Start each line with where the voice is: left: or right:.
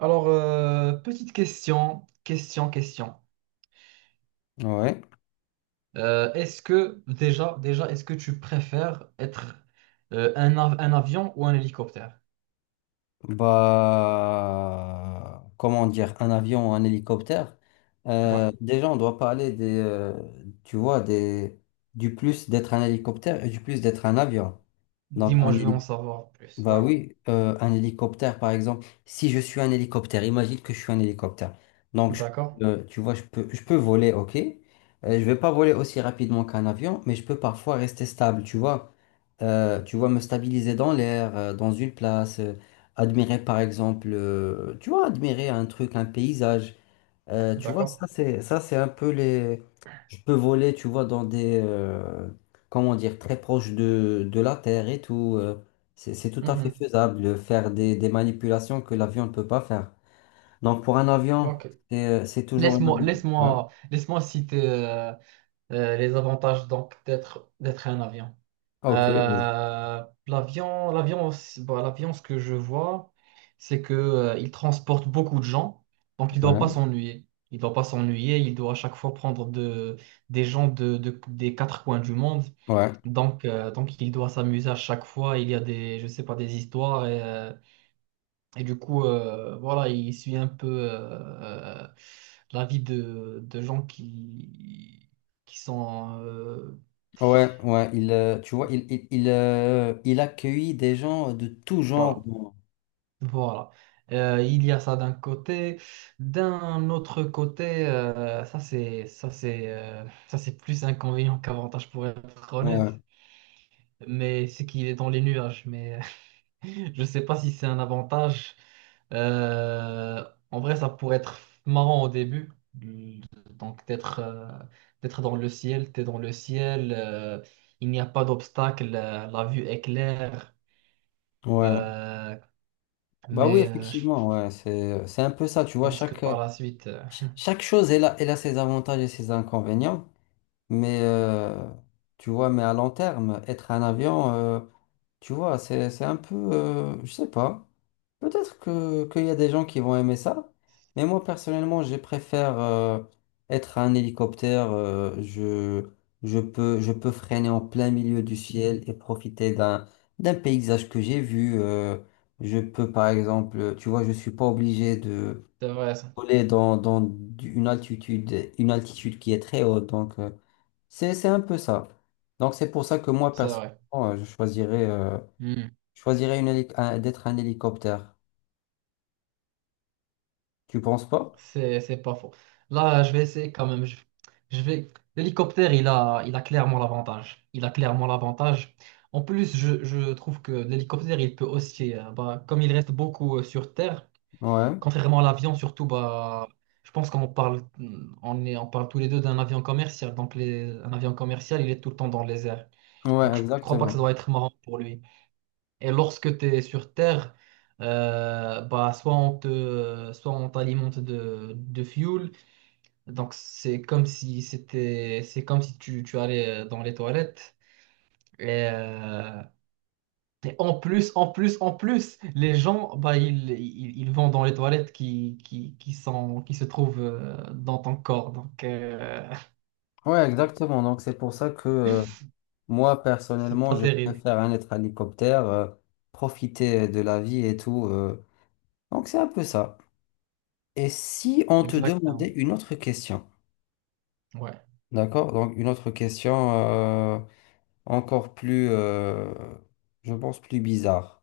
right: Alors, petite question.
left: Ouais,
right: Est-ce que est-ce que tu préfères être un avion ou un hélicoptère?
left: comment dire, un avion ou un hélicoptère.
right: Ouais.
left: Déjà, on doit parler des, tu vois, du plus d'être un hélicoptère et du plus d'être un avion. Donc,
right: Dis-moi,
left: un
right: je veux en
left: hélicoptère.
right: savoir plus.
left: Bah
right: Ouais.
left: oui, un hélicoptère par exemple. Si je suis un hélicoptère, imagine que je suis un hélicoptère. Donc,
right: D'accord.
left: tu vois, je peux voler, ok. Je vais pas voler aussi rapidement qu'un avion, mais je peux parfois rester stable, tu vois. Tu vois, me stabiliser dans l'air, dans une place, admirer par exemple, tu vois, admirer un truc, un paysage. Tu vois,
right: D'accord.
left: ça c'est un peu les. Je peux voler, tu vois, dans des comment dire très proches de la Terre et tout. C'est tout à fait
right: Mhm.
left: faisable de faire des manipulations que l'avion ne peut pas faire. Donc pour un avion,
right: Ok.
left: c'est toujours une. Ouais.
right: Laisse-moi citer les avantages donc d'être un avion.
left: Ok. Vas-y.
right: L'avion, bah, l'avion, ce que je vois, c'est que, il transporte beaucoup de gens, donc il ne doit pas
left: Ouais.
right: s'ennuyer. Il ne doit pas s'ennuyer, il doit à chaque fois des gens des quatre coins du monde.
left: Ouais.
right: Donc il doit s'amuser à chaque fois. Il y a des, je sais pas, des histoires. Et du coup, voilà, il suit un peu la vie de gens qui sont...
left: Ouais. Ouais. Il Tu vois, il accueille des gens de tout genre.
right: voilà. Voilà. Il y a ça d'un côté. D'un autre côté, ça c'est plus inconvénient qu'avantage pour être honnête.
left: Ouais.
right: Mais c'est qu'il est dans les nuages. Mais je sais pas si c'est un avantage. Euh, en vrai, ça pourrait être marrant au début. Donc d'être dans le ciel, t'es dans le ciel. Il n'y a pas d'obstacle. La vue est claire.
left: Ouais.
right: Euh,
left: Bah oui,
right: mais je
left: effectivement. Ouais. C'est un peu ça. Tu vois
right: pense que
left: chaque.
right: par la suite.
left: Chaque chose, elle a ses avantages et ses inconvénients, mais tu vois, à long terme, être un avion, tu vois, c'est un peu, je sais pas, peut-être que, qu'il y a des gens qui vont aimer ça, mais moi personnellement, je préfère être un hélicoptère. Je peux freiner en plein milieu du ciel et profiter d'un paysage que j'ai vu. Je peux par exemple, tu vois, je suis pas obligé
right: C'est vrai, ça.
left: voler dans une altitude qui est très haute. Donc, c'est un peu ça. Donc, c'est pour ça que moi,
right: C'est vrai.
left: personnellement, euh, je choisirais, euh,
right: Hmm.
left: je choisirais d'être un hélicoptère. Tu penses pas?
right: C'est pas faux. Là, je vais essayer quand même. Je vais... L'hélicoptère, il a clairement l'avantage. Il a clairement l'avantage. En plus, je trouve que l'hélicoptère, il peut aussi, bah, comme il reste beaucoup sur Terre,
left: Ouais.
right: contrairement à l'avion, surtout, bah, je pense qu'on parle, hmm, on est, on parle tous les deux d'un avion commercial. Donc, un avion commercial, il est tout le temps dans les airs.
left: Ouais,
right: Donc, je crois pas que ça
left: exactement.
right: doit être marrant pour lui. Et lorsque tu es sur Terre, bah, soit on t'alimente de fuel. Donc, c'est comme si tu allais dans les toilettes. Et, euh, et en plus, les gens, bah, ils vont dans les toilettes qui sont, qui se trouvent dans ton corps. Donc,
left: Ouais, exactement. Donc, c'est pour ça que moi,
right: c'est
left: personnellement,
right: pas
left: je
right: terrible.
left: préfère un être hélicoptère. Profiter de la vie et tout. Donc, c'est un peu ça. Et si on te demandait
right: Exactement.
left: une autre question,
right: Ouais.
left: d'accord? Donc, une autre question. Encore plus, je pense, plus bizarre.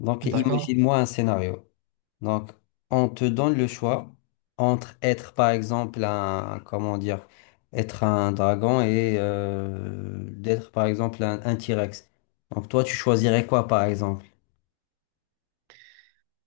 left: Donc,
right: D'accord.
left: imagine-moi un scénario. Donc, on te donne le choix entre être, par exemple, comment dire, être un dragon et d'être, par exemple, un T-Rex. Donc, toi, tu choisirais quoi, par exemple?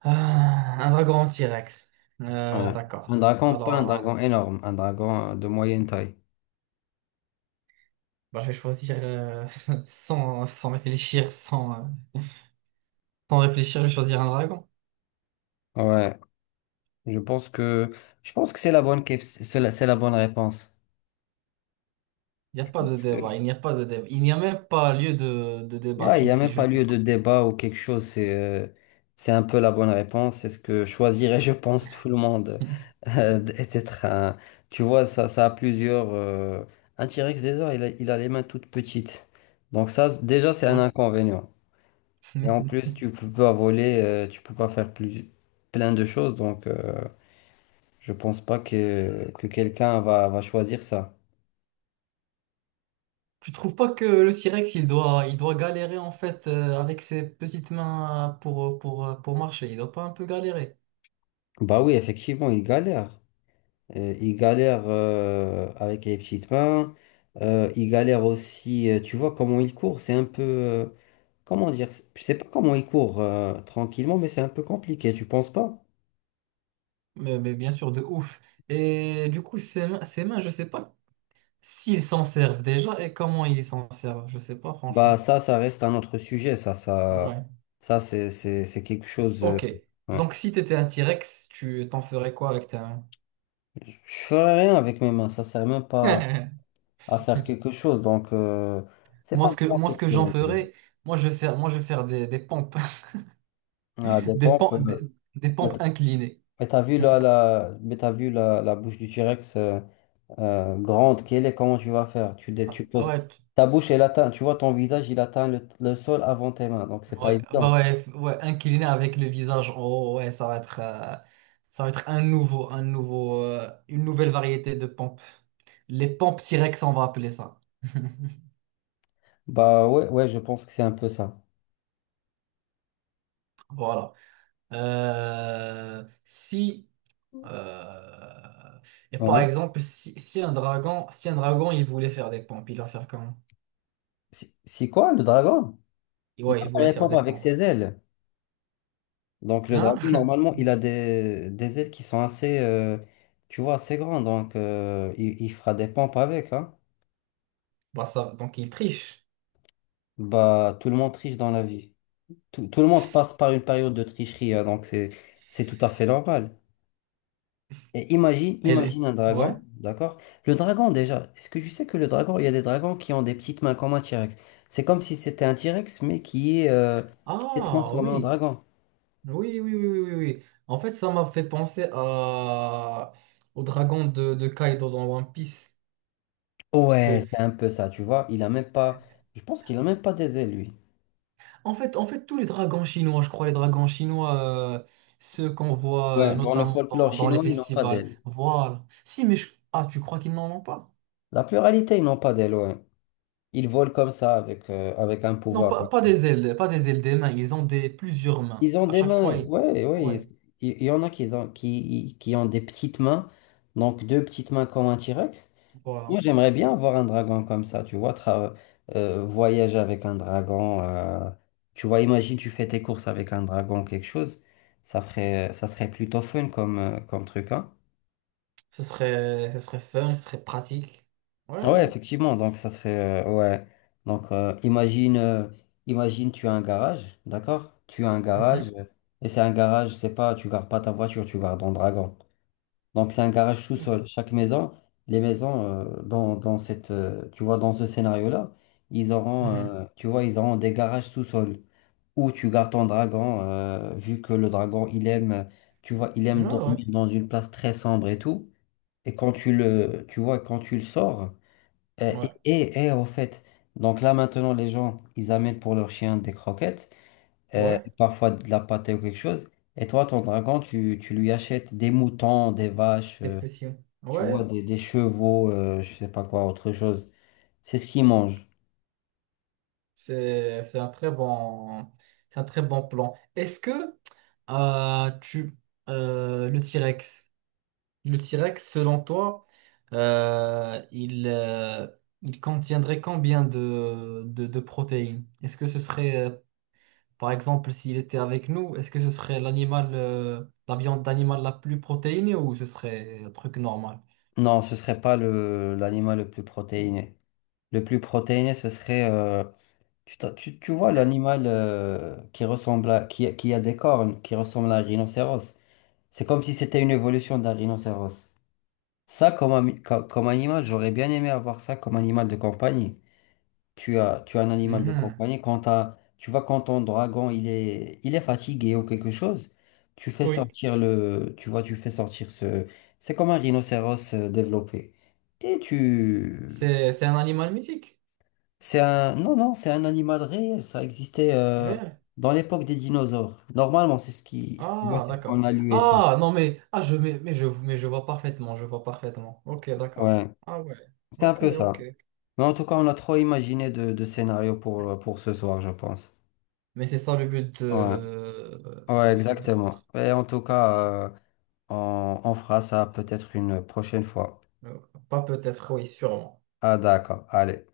right: Ah, un dragon en T-Rex.
left: Ouais. Un
right: D'accord.
left: dragon, pas un
right: Alors,
left: dragon
right: alors.
left: énorme, un dragon de moyenne taille.
right: Bah, je vais choisir sans réfléchir, sans réfléchir, je vais choisir un dragon.
left: Ouais, je pense que, je pense que c'est la bonne réponse. Je pense que c'est-
right: Il n'y a pas de débat. Il n'y a même pas lieu de
left: Là, il
right: débattre
left: n'y a
right: ici,
left: même
right: je
left: pas
right: sais
left: lieu de
right: pas.
left: débat ou quelque chose. C'est un peu la bonne réponse. C'est ce que choisirait, je pense, tout le monde. D'être un. Tu vois, ça a plusieurs. Un T-Rex, déjà, il a les mains toutes petites. Donc ça, déjà, c'est un
right: Ouais.
left: inconvénient. Et en plus, tu peux pas voler, tu peux pas faire plein de choses. Donc, je pense pas que quelqu'un va choisir ça.
right: Tu trouves pas que le T-Rex, il doit galérer en fait avec ses petites mains pour marcher. Il doit pas un peu galérer.
left: Bah oui, effectivement, il galère. Ils galèrent avec les petites mains. Ils galèrent aussi. Tu vois comment il court, c'est un peu, comment dire, je sais pas comment il court tranquillement, mais c'est un peu compliqué, tu penses pas?
right: Mais bien sûr, de ouf. Et du coup, ses mains, je sais pas s'ils s'en servent déjà et comment ils s'en servent. Je sais pas,
left: Bah
right: franchement.
left: ça, ça reste un autre sujet. ça, ça,
right: Ouais.
left: ça c'est c'est- c'est quelque chose.
right: Ok.
left: Ouais.
right: Donc, si t'étais un T-Rex, tu t'en ferais quoi avec ta...
left: Je ferais rien avec mes mains, ça sert même pas à faire quelque chose, donc c'est pas vraiment
right: Moi, ce
left: quelque.
right: que j'en ferais, moi, je vais faire des pompes,
left: Ah, des
right: des,
left: pompes.
right: pom- des,
left: Euh,
right: des
left: mais
right: pompes
left: t-
right: inclinées.
left: mais t'as vu là, la, mais t'as vu la bouche du T-Rex. Grande qu'elle est, comment tu vas faire? Tu, dé-
right: Ah,
left: tu poses
right: Ouais, tu-
left: ta bouche, elle atteint, tu vois, ton visage, il atteint le sol avant tes mains, donc c'est pas
right: ouais,
left: évident.
right: ouais, incliné avec le visage en haut, ouais, ça va être un nouveau, une nouvelle variété de pompes. Les pompes T-Rex, on va appeler ça.
left: Bah ouais, ouais, je pense que c'est un peu ça.
right: Voilà. Si Euh, Et par
left: Ouais.
right: exemple, si un dragon, si un dragon, il voulait faire des pompes, il va faire comment?
left: Si quoi, le dragon? Il
right: Ouais,
left: va
right: il
left: faire
right: voulait
left: les
right: faire
left: pompes
right: des
left: avec
right: pompes.
left: ses ailes. Donc le
right: Hein?
left: dragon, normalement, il a des ailes qui sont assez grandes, donc il fera des pompes avec, hein.
right: Bah ça, donc il triche.
left: Bah, tout le monde triche dans la vie. Tout le monde passe par une période de tricherie, hein, donc c'est tout à fait normal. Et imagine,
right: Elle est.
left: imagine un
right: Ouais.
left: dragon, d'accord? Le dragon déjà, est-ce que je sais que le dragon, il y a des dragons qui ont des petites mains comme un T-Rex. C'est comme si c'était un T-Rex, mais qui s'est
right: Ah
left: transformé en
right: oui.
left: dragon.
right: Oui, oui, oui, oui, oui, oui. En fait, ça m'a fait penser à... au dragon de Kaido dans One Piece.
left: Ouais,
right: Ce-
left: c'est un peu ça, tu vois. Il a même pas, je pense qu'il a même pas des ailes, lui.
right: En fait, tous les dragons chinois, je crois, les dragons chinois, euh, ceux qu'on voit
left: Ouais, dans le
right: notamment
left: folklore
right: dans les
left: chinois, ils n'ont pas
right: festivals.
left: d'ailes.
right: Voilà. Si, mais je- Ah, tu crois qu'ils n'en ont pas?
left: La pluralité, ils n'ont pas d'ailes, ouais. Ils volent comme ça avec un pouvoir. Un
right: Pas
left: truc.
right: des ailes, pas des ailes des mains, ils ont des plusieurs mains.
left: Ils ont
right: À
left: des
right: chaque fois,
left: mains,
right: ils...
left: ouais, ouais.
right: Ouais,
left: Il y en a qui ont, qui ont des petites mains, donc deux petites mains comme un T-Rex. Moi,
right: voilà.
left: j'aimerais bien avoir un dragon comme ça, tu vois. Voyager avec un dragon. Tu vois, imagine, tu fais tes courses avec un dragon, quelque chose. Ça ferait, ça serait plutôt fun comme, comme truc, hein.
right: Ce serait fun, ce serait pratique. Ouais,
left: Ouais,
right: ouais.
left: effectivement, donc ça serait. Ouais. Donc, imagine, tu as un garage, d'accord? Tu as un garage,
right: Mhm.
left: et c'est un garage, c'est pas, tu gardes pas ta voiture, tu gardes ton dragon. Donc, c'est un garage
right: Ok.
left: sous-sol. Les maisons dans ce scénario-là, ils auront,
right: Mhm.
left: euh, tu vois, ils auront des garages sous-sol où tu gardes ton dragon. Vu que le dragon, il aime, tu vois, il
right: Ouais,
left: aime
right: ouais.
left: dormir dans une place très sombre et tout. Et quand tu le sors. euh,
right: Ouais,
left: et, et, et au fait, donc là maintenant, les gens, ils amènent pour leur chien des croquettes,
right: ouais.
left: parfois de la pâtée ou quelque chose. Et toi, ton dragon, tu lui achètes des moutons, des vaches.
right: Des petits.
left: Tu
right: Ouais,
left: vois, des chevaux, je sais pas quoi, autre chose. C'est ce qu'ils mangent.
right: c'est, c'est un très bon, c'est un très bon plan. Est-ce que tu, le T-Rex, Le T-Rex, selon toi, euh, il, euh, il contiendrait combien de protéines? Est-ce que ce serait, par exemple, s'il était avec nous, est-ce que ce serait l'animal, la viande d'animal la plus protéinée ou ce serait un truc normal?
left: Non, ce serait pas l'animal le plus protéiné. Le plus protéiné, ce serait. Tu vois l'animal qui ressemble à. Qui a des cornes, qui ressemble à un rhinocéros. C'est comme si c'était une évolution d'un rhinocéros. Ça, comme, comme animal, j'aurais bien aimé avoir ça comme animal de compagnie. Tu as un animal de
right: Mhm.
left: compagnie, tu vois, quand ton dragon il est fatigué ou quelque chose, tu fais
right: Oui.
left: sortir le, tu vois, tu fais sortir ce, c'est comme un rhinocéros développé. Et tu,
right: C'est un animal mythique,
left: c'est un, non, non, c'est un animal réel, ça existait
right: réel.
left: dans l'époque des dinosaures. Normalement, c'est ce qui, tu vois,
right: Ah,
left: c'est ce
right: d'accord.
left: qu'on a lu et tout.
right: Ah, non, mais, ah, je, mais je vois parfaitement, je vois parfaitement. Ok, d'accord.
left: Ouais,
right: Ah ouais.
left: c'est un
right: Ok,
left: peu
right: ok.
left: ça. Mais en tout cas, on a trop imaginé de scénarios pour ce soir, je pense.
right: Mais c'est ça le but
left: Ouais, ouais,
right: de
left: exactement.
right: notre
left: Et en tout
right: émission.
left: cas, on fera ça peut-être une prochaine fois.
right: Euh, Pas peut-être, oui, sûrement.
left: Ah d'accord, allez.